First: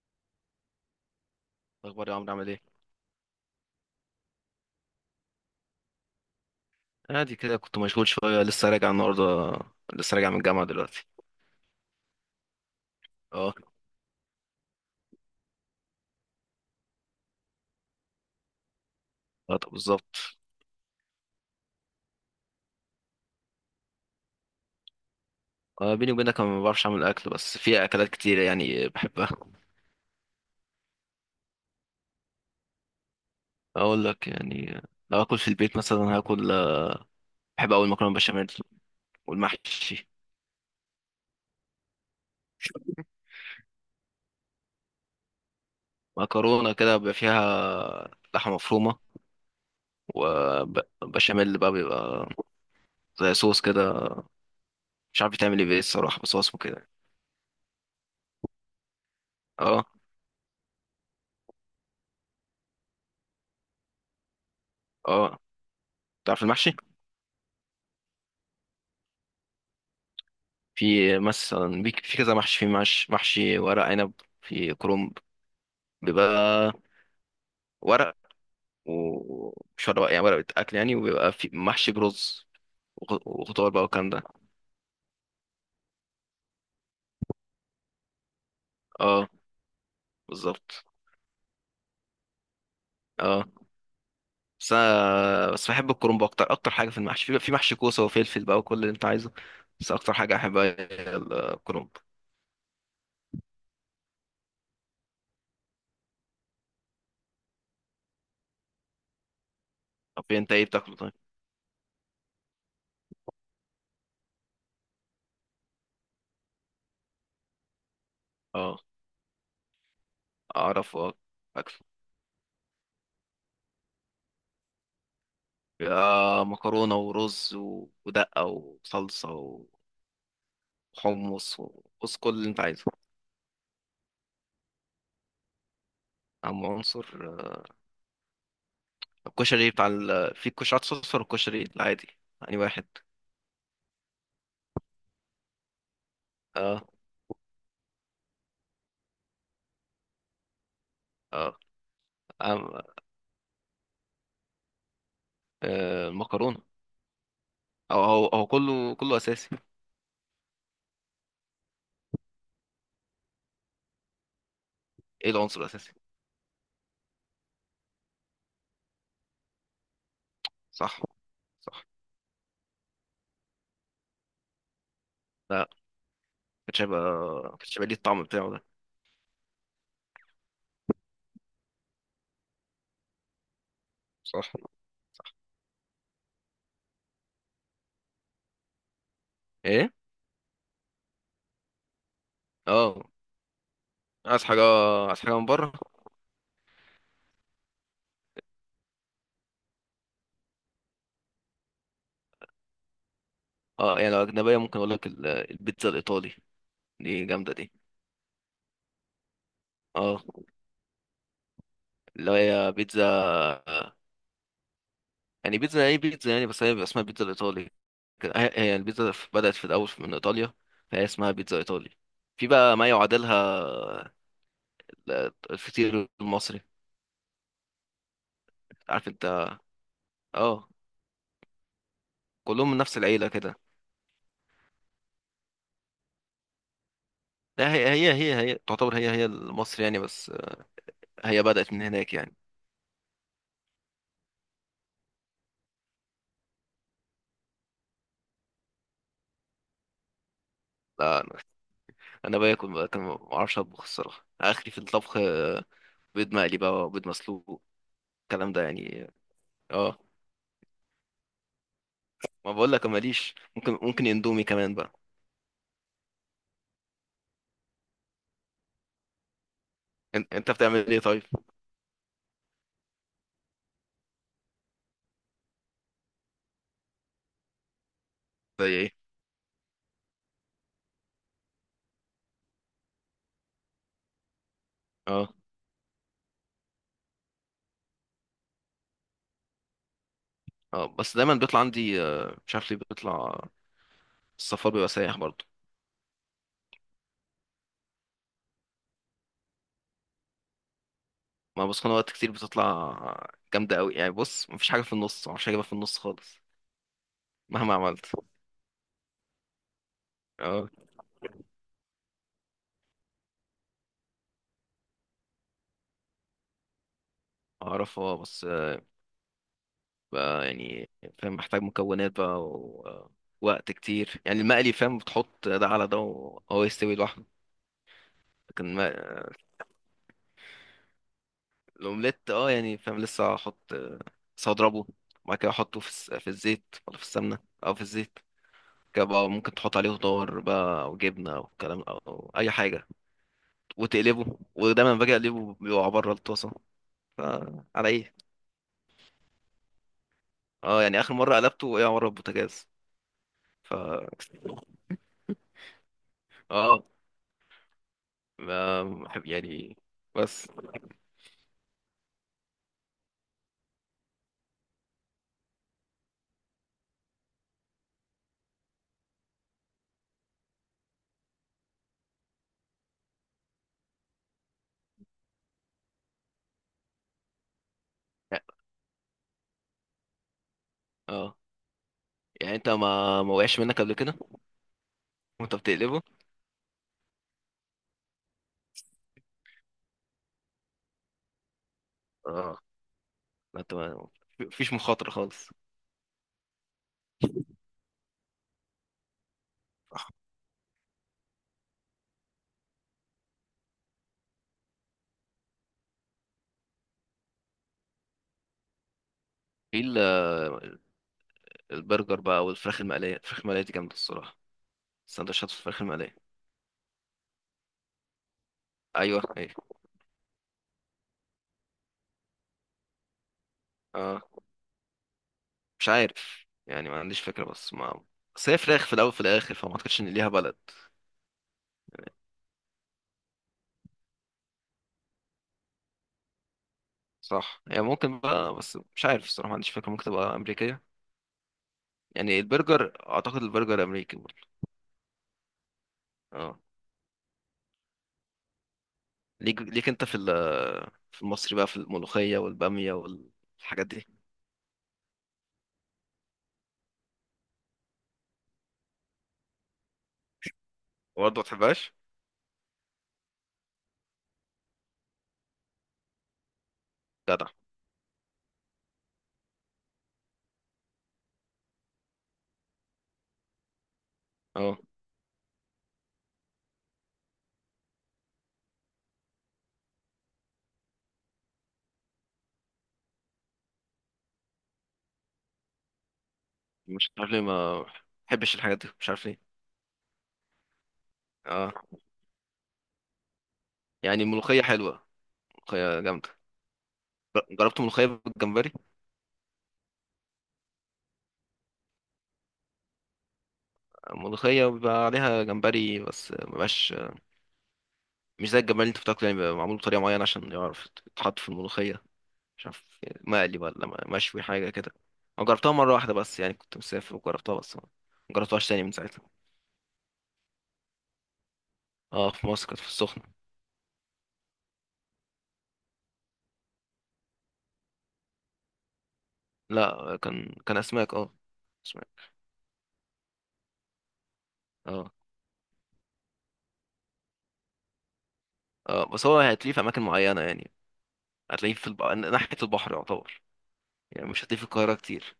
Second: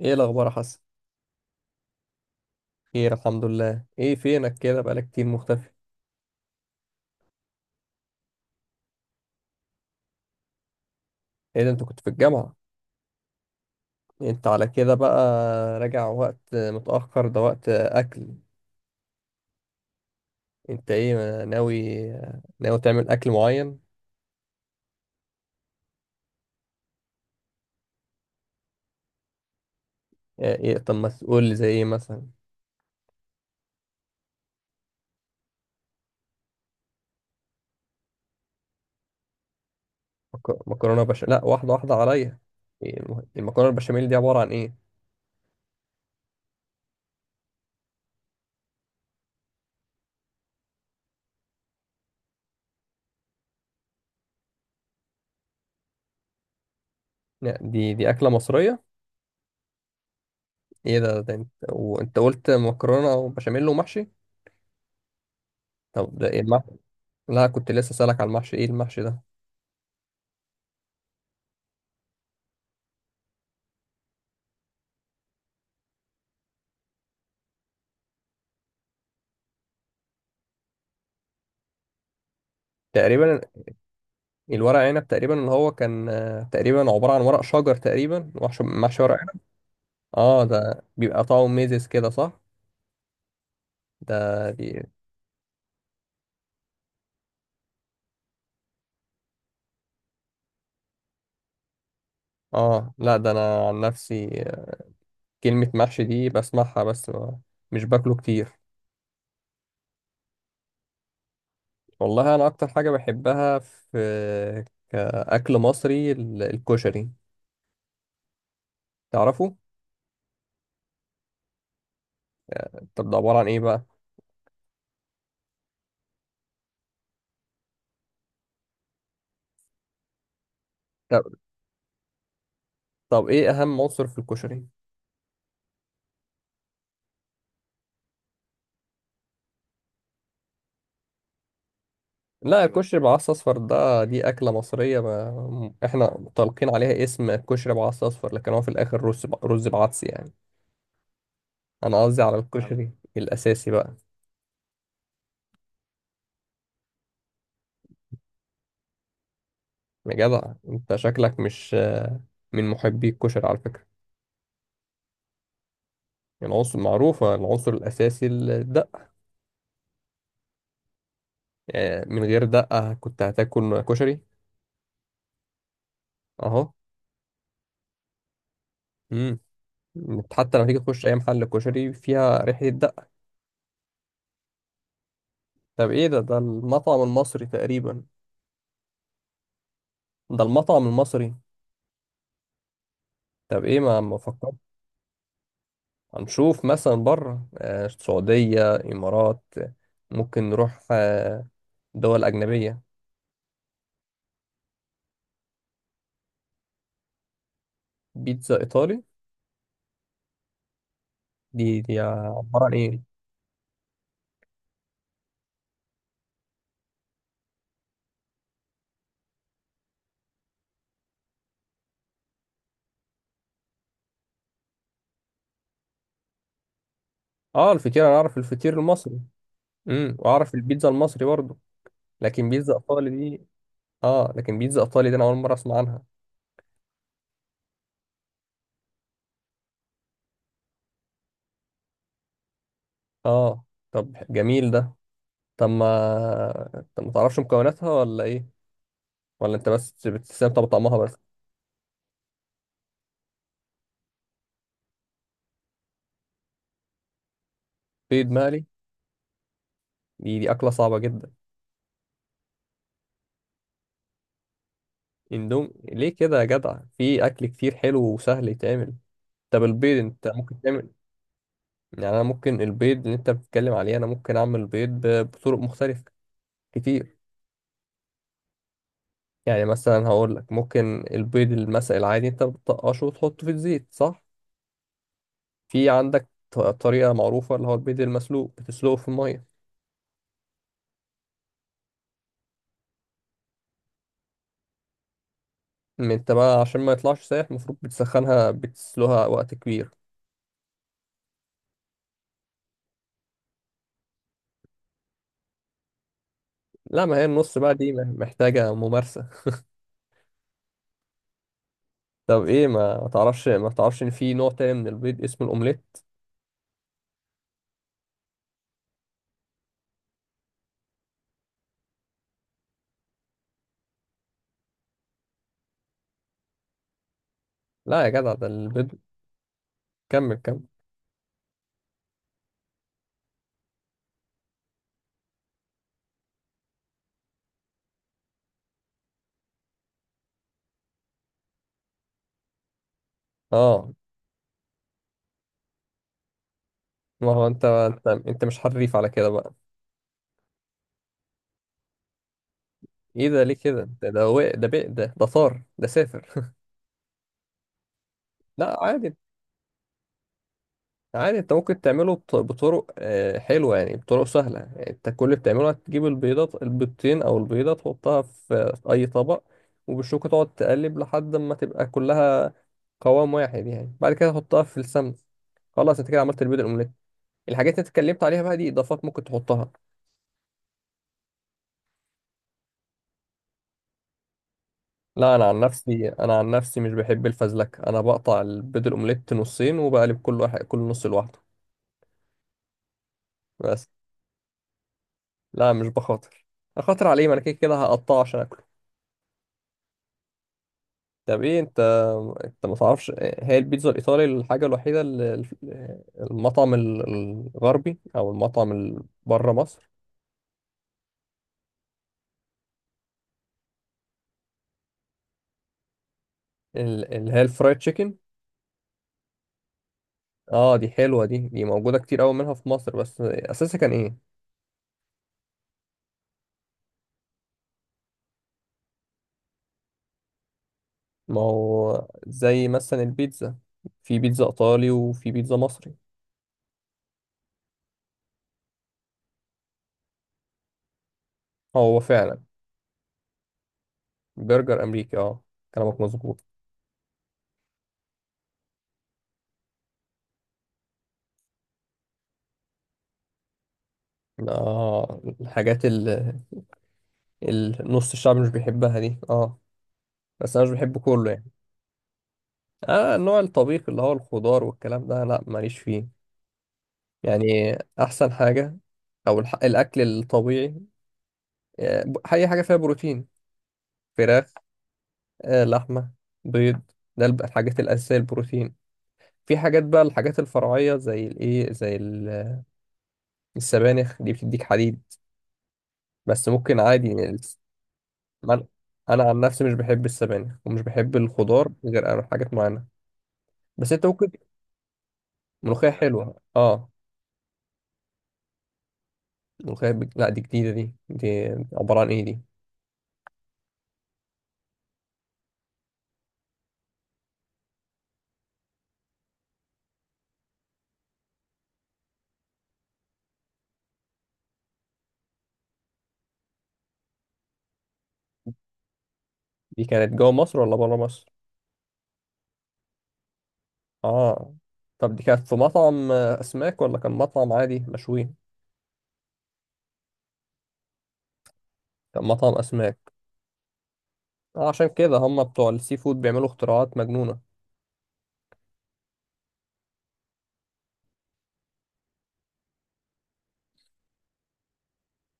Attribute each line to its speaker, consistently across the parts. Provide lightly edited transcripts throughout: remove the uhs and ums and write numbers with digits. Speaker 1: ايه الاخبار يا حسن؟
Speaker 2: اخبار يا عمرو، عامل ايه؟
Speaker 1: خير الحمد لله. ايه فينك كده بقالك كتير مختفي؟
Speaker 2: عادي كده، كنت مشغول شويه، لسه راجع النهارده. لسه راجع من الجامعه دلوقتي.
Speaker 1: ايه ده، انت كنت في الجامعة؟
Speaker 2: اه.
Speaker 1: انت على كده بقى، راجع وقت متأخر ده وقت اكل؟
Speaker 2: آه، طب بالظبط.
Speaker 1: انت ايه ناوي، ناوي تعمل اكل معين؟
Speaker 2: آه، بيني وبينك انا ما بعرفش اعمل اكل، بس في اكلات كتير يعني بحبها.
Speaker 1: اه، ايه طب ما تقول لي زي ايه مثلا؟
Speaker 2: اقول لك يعني. لو اكل في البيت مثلا هاكل بحب، اول مكرونه بشاميل، والمحشي.
Speaker 1: مكرونة بشاميل؟ لا واحدة واحدة عليا. إيه المكرونة البشاميل دي عبارة عن ايه؟
Speaker 2: مكرونه كده بيبقى فيها لحمه مفرومه، وبشاميل بقى بيبقى زي صوص كده. مش عارف بتعمل ايه بيه الصراحه، بس هو اسمه كده.
Speaker 1: لا، دي اكلة مصرية.
Speaker 2: اه.
Speaker 1: ايه ده، ده انت وانت قلت مكرونة وبشاميل ومحشي.
Speaker 2: اه.
Speaker 1: طب ده ايه
Speaker 2: تعرف
Speaker 1: المحشي؟
Speaker 2: المحشي؟
Speaker 1: لا كنت لسه سألك على المحشي، ايه المحشي ده؟
Speaker 2: في مثلا في كذا محشي، في محشي ورق عنب. في كرنب. بيبقى ورق. ومش ورق يعني، ورق اكل يعني، وبيبقى في محشي برز.
Speaker 1: تقريبا
Speaker 2: وخضار بقى، والكلام ده.
Speaker 1: الورق عنب، تقريبا اللي هو كان تقريبا عبارة عن ورق شجر، تقريبا محشي ورق
Speaker 2: اه.
Speaker 1: عنب. اه ده
Speaker 2: بالظبط.
Speaker 1: بيبقى طعمه ميزز كده، صح؟
Speaker 2: اه.
Speaker 1: ده
Speaker 2: بس
Speaker 1: دي.
Speaker 2: أنا بس بحب الكرنب، اكتر اكتر حاجه في المحشي، في محشي كوسه وفلفل بقى، وكل اللي انت عايزه. بس اكتر حاجه احبها هي الكرنب.
Speaker 1: اه، لا ده انا عن نفسي، كلمة محشي دي بسمعها بس مش باكله كتير.
Speaker 2: طب انت ايه بتاكله طيب؟
Speaker 1: والله انا اكتر حاجة بحبها في كأكل مصري الكشري،
Speaker 2: اه.
Speaker 1: تعرفه؟
Speaker 2: اعرف، اه. اكله.
Speaker 1: طب ده عبارة عن ايه بقى؟
Speaker 2: بيبقى مكرونه ورز ودقه وصلصه،
Speaker 1: طب,
Speaker 2: حمص وبص، كل اللي انت عايزه.
Speaker 1: طب ايه اهم عنصر في الكشري؟
Speaker 2: عنصر الكشري بتاع في كشري اصفر والكشري العادي. يعني
Speaker 1: لا
Speaker 2: واحد.
Speaker 1: الكشري بعصس اصفر، ده دي اكله مصريه ما احنا طالقين
Speaker 2: اه.
Speaker 1: عليها اسم كشري بعصس اصفر، لكن هو في الاخر رز رز بعدس يعني.
Speaker 2: اه.
Speaker 1: انا قصدي على نعم،
Speaker 2: آم-
Speaker 1: الكشري الاساسي بقى.
Speaker 2: المكرونه. او هو كله كله اساسي.
Speaker 1: يا جدع انت شكلك مش من محبي الكشري على فكره.
Speaker 2: ايه العنصر الاساسي؟
Speaker 1: العنصر معروفه، العنصر الاساسي الدقه.
Speaker 2: صح. صح.
Speaker 1: يعني من غير دقه كنت هتاكل كشري؟
Speaker 2: لا،
Speaker 1: اهو.
Speaker 2: كانتش هيبقى. كانتش هيبقى ليه الطعم بتاعه ده.
Speaker 1: امم، حتى لما تيجي تخش اي محل كشري فيها ريحه الدقه.
Speaker 2: صح.
Speaker 1: طب ايه ده، ده المطعم المصري تقريبا.
Speaker 2: ايه.
Speaker 1: ده المطعم المصري.
Speaker 2: اه.
Speaker 1: طب ايه، ما
Speaker 2: عايز
Speaker 1: مفكرش؟
Speaker 2: حاجه عايز حاجه من بره.
Speaker 1: هنشوف مثلا بره، السعودية، إمارات، ممكن نروح، دول أجنبية.
Speaker 2: اه، يعني لو اجنبيه ممكن اقول لك البيتزا الايطالي. دي جامده دي.
Speaker 1: بيتزا إيطالي؟
Speaker 2: اه.
Speaker 1: دي دي
Speaker 2: اللي
Speaker 1: عبارة عن
Speaker 2: هي
Speaker 1: إيه؟
Speaker 2: بيتزا. يعني بيتزا، ايه بيتزا يعني، بس هي بيبقى اسمها بيتزا الايطالي. هي البيتزا بدأت في الأول من إيطاليا. فهي اسمها بيتزا إيطالي. في بقى ما يعادلها، الفطير المصري.
Speaker 1: آه الفطير، أنا أعرف الفطير
Speaker 2: عارف
Speaker 1: المصري.
Speaker 2: أنت؟
Speaker 1: امم، وأعرف
Speaker 2: اه.
Speaker 1: البيتزا المصري برضه. لكن
Speaker 2: كلهم
Speaker 1: بيتزا
Speaker 2: من نفس
Speaker 1: إيطالي
Speaker 2: العيلة
Speaker 1: دي.
Speaker 2: كده.
Speaker 1: آه لكن بيتزا إيطالي دي أنا أول مرة أسمع عنها.
Speaker 2: لا، هي تعتبر هي المصري يعني، بس هي بدأت من هناك يعني.
Speaker 1: آه. طب جميل ده. طب ما طب ما تعرفش مكوناتها ولا إيه؟ ولا أنت بس بتستمتع بطعمها بس؟
Speaker 2: لا، أنا. أنا باكل بقى كان ما أعرفش أطبخ، الصراحة آخري في الطبخ بيض مقلي بقى، وبيض مسلوق.
Speaker 1: بيض
Speaker 2: الكلام ده
Speaker 1: مقلي؟
Speaker 2: يعني. اه.
Speaker 1: دي دي أكلة صعبة جدا.
Speaker 2: ما بقول لك ماليش، ممكن اندومي كمان بقى.
Speaker 1: اندومي ليه كده يا جدع، في اكل كتير حلو وسهل يتعمل. طب البيض انت
Speaker 2: انت
Speaker 1: ممكن
Speaker 2: بتعمل
Speaker 1: تعمل.
Speaker 2: ايه طيب؟
Speaker 1: يعني انا ممكن البيض اللي انت بتتكلم عليه انا ممكن اعمل بيض بطرق مختلفة كتير.
Speaker 2: زي ايه؟
Speaker 1: يعني مثلا هقول لك ممكن البيض المسلق العادي انت بتطقشه وتحطه في الزيت، صح؟
Speaker 2: اه.
Speaker 1: في عندك طريقة معروفة اللي هو البيض المسلوق بتسلقه في المية.
Speaker 2: اه، بس دايما بيطلع عندي مش عارف ليه بيطلع. السفر بيبقى سايح برضه.
Speaker 1: انت بقى عشان ما يطلعش سايح المفروض بتسخنها بتسلقها وقت كبير.
Speaker 2: ما بسخن وقت كتير بتطلع. جامدة قوي يعني، بص مفيش حاجة في النص، معرفش اجيبها في النص خالص.
Speaker 1: لا ما هي النص بقى
Speaker 2: مهما
Speaker 1: دي
Speaker 2: عملت.
Speaker 1: محتاجة ممارسة.
Speaker 2: اه.
Speaker 1: طب ايه، ما ما تعرفش، ما تعرفش ان في نوع تاني من البيض اسمه الاومليت؟
Speaker 2: اعرف، اه، بس بقى يعني. فاهم، محتاج مكونات بقى، ووقت كتير يعني. المقلي فاهم، بتحط ده على ده وهو يستوي لوحده.
Speaker 1: لا يا جدع ده
Speaker 2: لكن
Speaker 1: البيض.
Speaker 2: ما-
Speaker 1: كمل كمل.
Speaker 2: الاومليت، اه، يعني فاهم، لسه هحط، لسه هضربه، وبعد كده احطه في في الزيت ولا في السمنة. او في الزيت. بقى ممكن تحط عليه خضار بقى، او جبنه او كلام او اي حاجه،
Speaker 1: اه
Speaker 2: وتقلبه. ودايما باجي اقلبه بيقع بره الطاسه،
Speaker 1: ما هو انت
Speaker 2: فعلى
Speaker 1: انت
Speaker 2: ايه.
Speaker 1: انت مش حريف على كده بقى.
Speaker 2: اه. يعني اخر مره قلبته وقع بره البوتاجاز.
Speaker 1: ايه ده ليه
Speaker 2: ف
Speaker 1: كده، ده ده ده ده ده طار ده سافر.
Speaker 2: اه.
Speaker 1: لا عادي.
Speaker 2: بحب يعني. بس.
Speaker 1: عادي انت ممكن تعمله بطرق، حلوه يعني، بطرق سهله. يعني انت كل اللي بتعمله هتجيب البيضات البيضتين او البيضه، تحطها في اي طبق، وبالشوكه تقعد تقلب لحد ما تبقى كلها قوام واحد. يعني بعد كده تحطها في السمن، خلاص انت كده عملت البيض الاومليت. الحاجات اللي اتكلمت عليها بقى دي اضافات ممكن تحطها.
Speaker 2: اه. يعني انت ما وقعش منك قبل كده؟
Speaker 1: لا انا
Speaker 2: وانت
Speaker 1: عن
Speaker 2: بتقلبه.
Speaker 1: نفسي، مش بحب الفزلكه، انا بقطع البيض الاومليت نصين وبقلب كل واحد، كل نص لوحده.
Speaker 2: اه. ما انت
Speaker 1: بس.
Speaker 2: ما فيش مخاطره خالص.
Speaker 1: لا مش بخاطر، اخاطر عليه ما انا كده كده هقطعه عشان اكله. طب ايه انت، انت ما تعرفش هي البيتزا الايطالي الحاجه الوحيده اللي المطعم الغربي او المطعم بره
Speaker 2: في
Speaker 1: مصر؟
Speaker 2: البرجر بقى، والفراخ المقليه. الفراخ المقليه دي جامده الصراحه. سندوتشات الفراخ المقليه.
Speaker 1: اللي هي الفرايد تشيكن.
Speaker 2: ايوه، ايوه.
Speaker 1: اه دي حلوه، دي دي موجوده كتير قوي منها في مصر، بس اساسها كان ايه؟
Speaker 2: اه. مش عارف يعني، ما عنديش فكرة، بس ما بس هي فراخ في الأول في الآخر، فما أعتقدش إن ليها بلد.
Speaker 1: ما هو زي مثلا البيتزا، في بيتزا ايطالي وفي بيتزا مصري.
Speaker 2: صح، هي ممكن بقى، بس مش عارف الصراحة، ما عنديش فكرة، ممكن تبقى أمريكية.
Speaker 1: آه، هو
Speaker 2: يعني
Speaker 1: فعلا.
Speaker 2: البرجر، أعتقد البرجر أمريكي برضه.
Speaker 1: برجر امريكي، اه. كلامك مظبوط.
Speaker 2: اه. ليك ليك أنت في في المصري بقى، في الملوخية والبامية والحاجات دي.
Speaker 1: اه الحاجات اللي نص الشعب مش بيحبها دي، اه. بس انا مش بحبه كله
Speaker 2: برضه ما
Speaker 1: يعني.
Speaker 2: تحبهاش؟
Speaker 1: اه النوع الطبيخ اللي هو الخضار والكلام ده لا ماليش فيه.
Speaker 2: جدع.
Speaker 1: يعني احسن حاجة او الاكل الطبيعي، اي حاجة فيها بروتين: فراخ،
Speaker 2: اه،
Speaker 1: لحمة، بيض. ده الحاجات الاساسية البروتين. في حاجات بقى الحاجات الفرعية زي الايه زي السبانخ دي بتديك حديد، بس ممكن عادي
Speaker 2: مش
Speaker 1: يعني
Speaker 2: عارف ليه ما بحبش
Speaker 1: من-
Speaker 2: الحاجات دي، مش
Speaker 1: انا
Speaker 2: عارف
Speaker 1: عن
Speaker 2: ليه.
Speaker 1: نفسي مش بحب السبانخ ومش بحب
Speaker 2: اه،
Speaker 1: الخضار غير حاجات معينة. بس انت
Speaker 2: يعني
Speaker 1: ممكن.
Speaker 2: الملوخية حلوة.
Speaker 1: ملوخية
Speaker 2: ملوخية جامدة.
Speaker 1: حلوة، اه.
Speaker 2: جربت ملوخية بالجمبري.
Speaker 1: ملوخية لا دي جديدة. دي دي عبارة عن ايه دي؟
Speaker 2: الملوخية بيبقى عليها جمبري، بس مبقاش مش زي الجمال اللي انت بتاكله يعني، بيبقى معمول بطريقه معينه عشان يعرف يتحط في الملوخيه. مش عارف، مقلي ولا مشوي حاجه كده. انا جربتها مره واحده بس يعني، كنت مسافر وجربتها، بس ما ما جربتهاش تاني من ساعتها.
Speaker 1: دي كانت جوه مصر ولا بره مصر؟
Speaker 2: اه، في مصر كانت في السخنه.
Speaker 1: اه. طب دي كانت في مطعم، اسماك، ولا كان مطعم عادي مشوي؟
Speaker 2: لا، كان اسماك، اه.
Speaker 1: كان
Speaker 2: اسماك.
Speaker 1: مطعم اسماك. عشان
Speaker 2: اه،
Speaker 1: كده هم بتوع السي فود بيعملوا اختراعات مجنونة.
Speaker 2: اه، بس هو هتلاقيه في اماكن معينه يعني. هتلاقيه في ناحيه البحر يعتبر. يعني مش هتلاقيه في القاهره كتير.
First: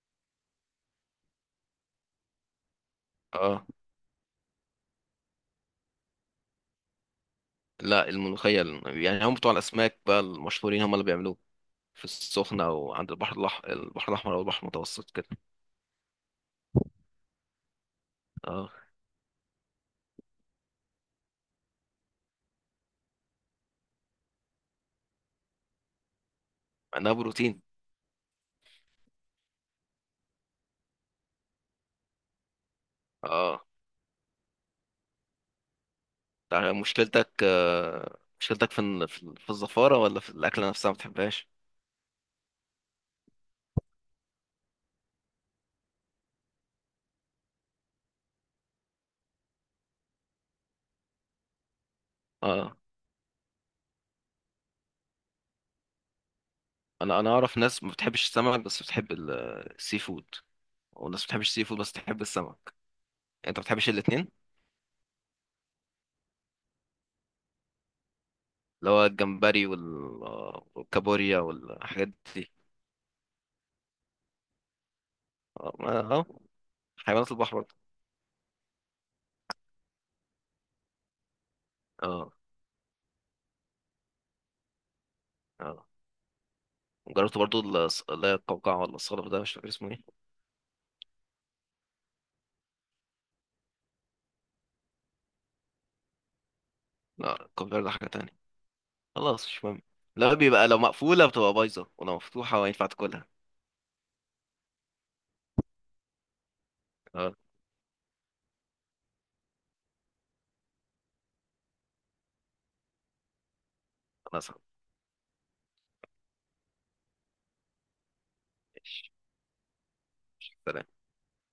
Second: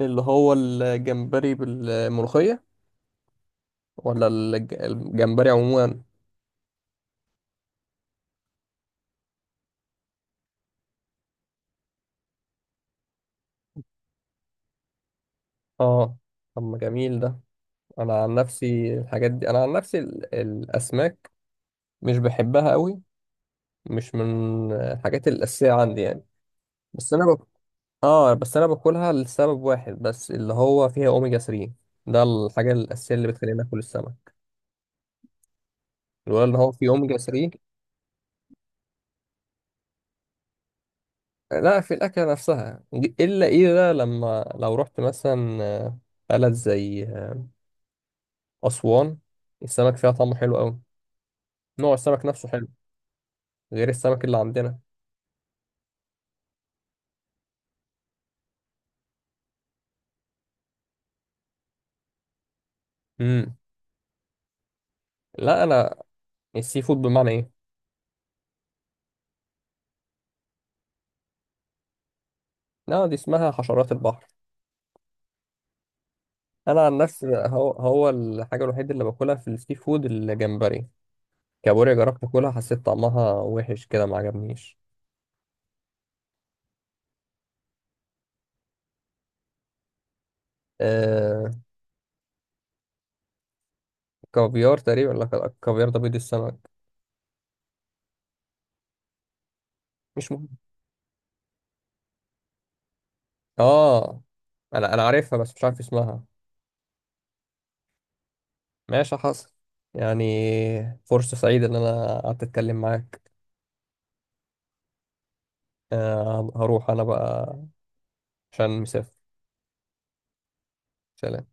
Speaker 1: اللي هو الجمبري بالملوخية
Speaker 2: اه.
Speaker 1: ولا الجمبري عموما؟
Speaker 2: لا، الملوخيه، يعني هم بتوع الاسماك بقى المشهورين هم اللي بيعملوه. في السخنه وعند البحر البحر الاحمر او البحر المتوسط كده.
Speaker 1: اه. طب ما جميل ده. انا عن
Speaker 2: اه.
Speaker 1: نفسي الحاجات دي، انا عن نفسي الاسماك مش بحبها قوي، مش من الحاجات الاساسيه عندي يعني.
Speaker 2: عندها
Speaker 1: بس انا
Speaker 2: بروتين.
Speaker 1: اه بس انا باكلها لسبب واحد بس اللي هو فيها اوميجا 3. ده الحاجه الاساسيه اللي بتخليني
Speaker 2: اه،
Speaker 1: اكل السمك، لولا ان هو
Speaker 2: ده
Speaker 1: فيه اوميجا
Speaker 2: مشكلتك
Speaker 1: 3.
Speaker 2: مشكلتك في في الزفارة، ولا في الأكلة نفسها ما بتحبهاش؟
Speaker 1: لا في الاكله نفسها. الا ايه ده، لما لو رحت مثلا بلد زي اسوان، السمك فيها طعمه حلو قوي، نوع السمك نفسه حلو
Speaker 2: اه.
Speaker 1: غير السمك اللي عندنا.
Speaker 2: انا اعرف ناس ما بتحبش السمك، بس بتحب السي فود. وناس ما بتحبش السي فود، بس بتحب السمك. يعني
Speaker 1: امم.
Speaker 2: انت ما بتحبش الاتنين.
Speaker 1: لا انا، السي فود بمعنى ايه؟
Speaker 2: اللي هو الجمبري والكابوريا والحاجات دي.
Speaker 1: لا دي اسمها حشرات البحر.
Speaker 2: اه.
Speaker 1: انا عن نفسي
Speaker 2: حيوانات البحر
Speaker 1: هو
Speaker 2: برضه.
Speaker 1: هو الحاجه الوحيده اللي باكلها في السي فود الجمبري. كابوريا جربت
Speaker 2: اه.
Speaker 1: اكلها حسيت طعمها وحش كده ما عجبنيش.
Speaker 2: اه. جربت برضه. اللي هي القوقعة ولا الصقر ده، مش فاكر اسمه ايه.
Speaker 1: آه كافيار تقريبا. لا الكافيار ده بيض السمك.
Speaker 2: لا، القوقعة ده حاجة تانية. خلاص، مش مهم.
Speaker 1: مش
Speaker 2: لا،
Speaker 1: مهم.
Speaker 2: بيبقى لو مقفولة بتبقى بايظة، ولو مفتوحة ينفع تاكلها.
Speaker 1: اه انا انا عارفها بس مش عارف اسمها.
Speaker 2: اه.
Speaker 1: ماشي حصل. يعني فرصه سعيده ان انا قعدت اتكلم معاك.
Speaker 2: خلاص.
Speaker 1: آه هروح انا بقى عشان مسافر.
Speaker 2: ماشي. سلام.
Speaker 1: سلام.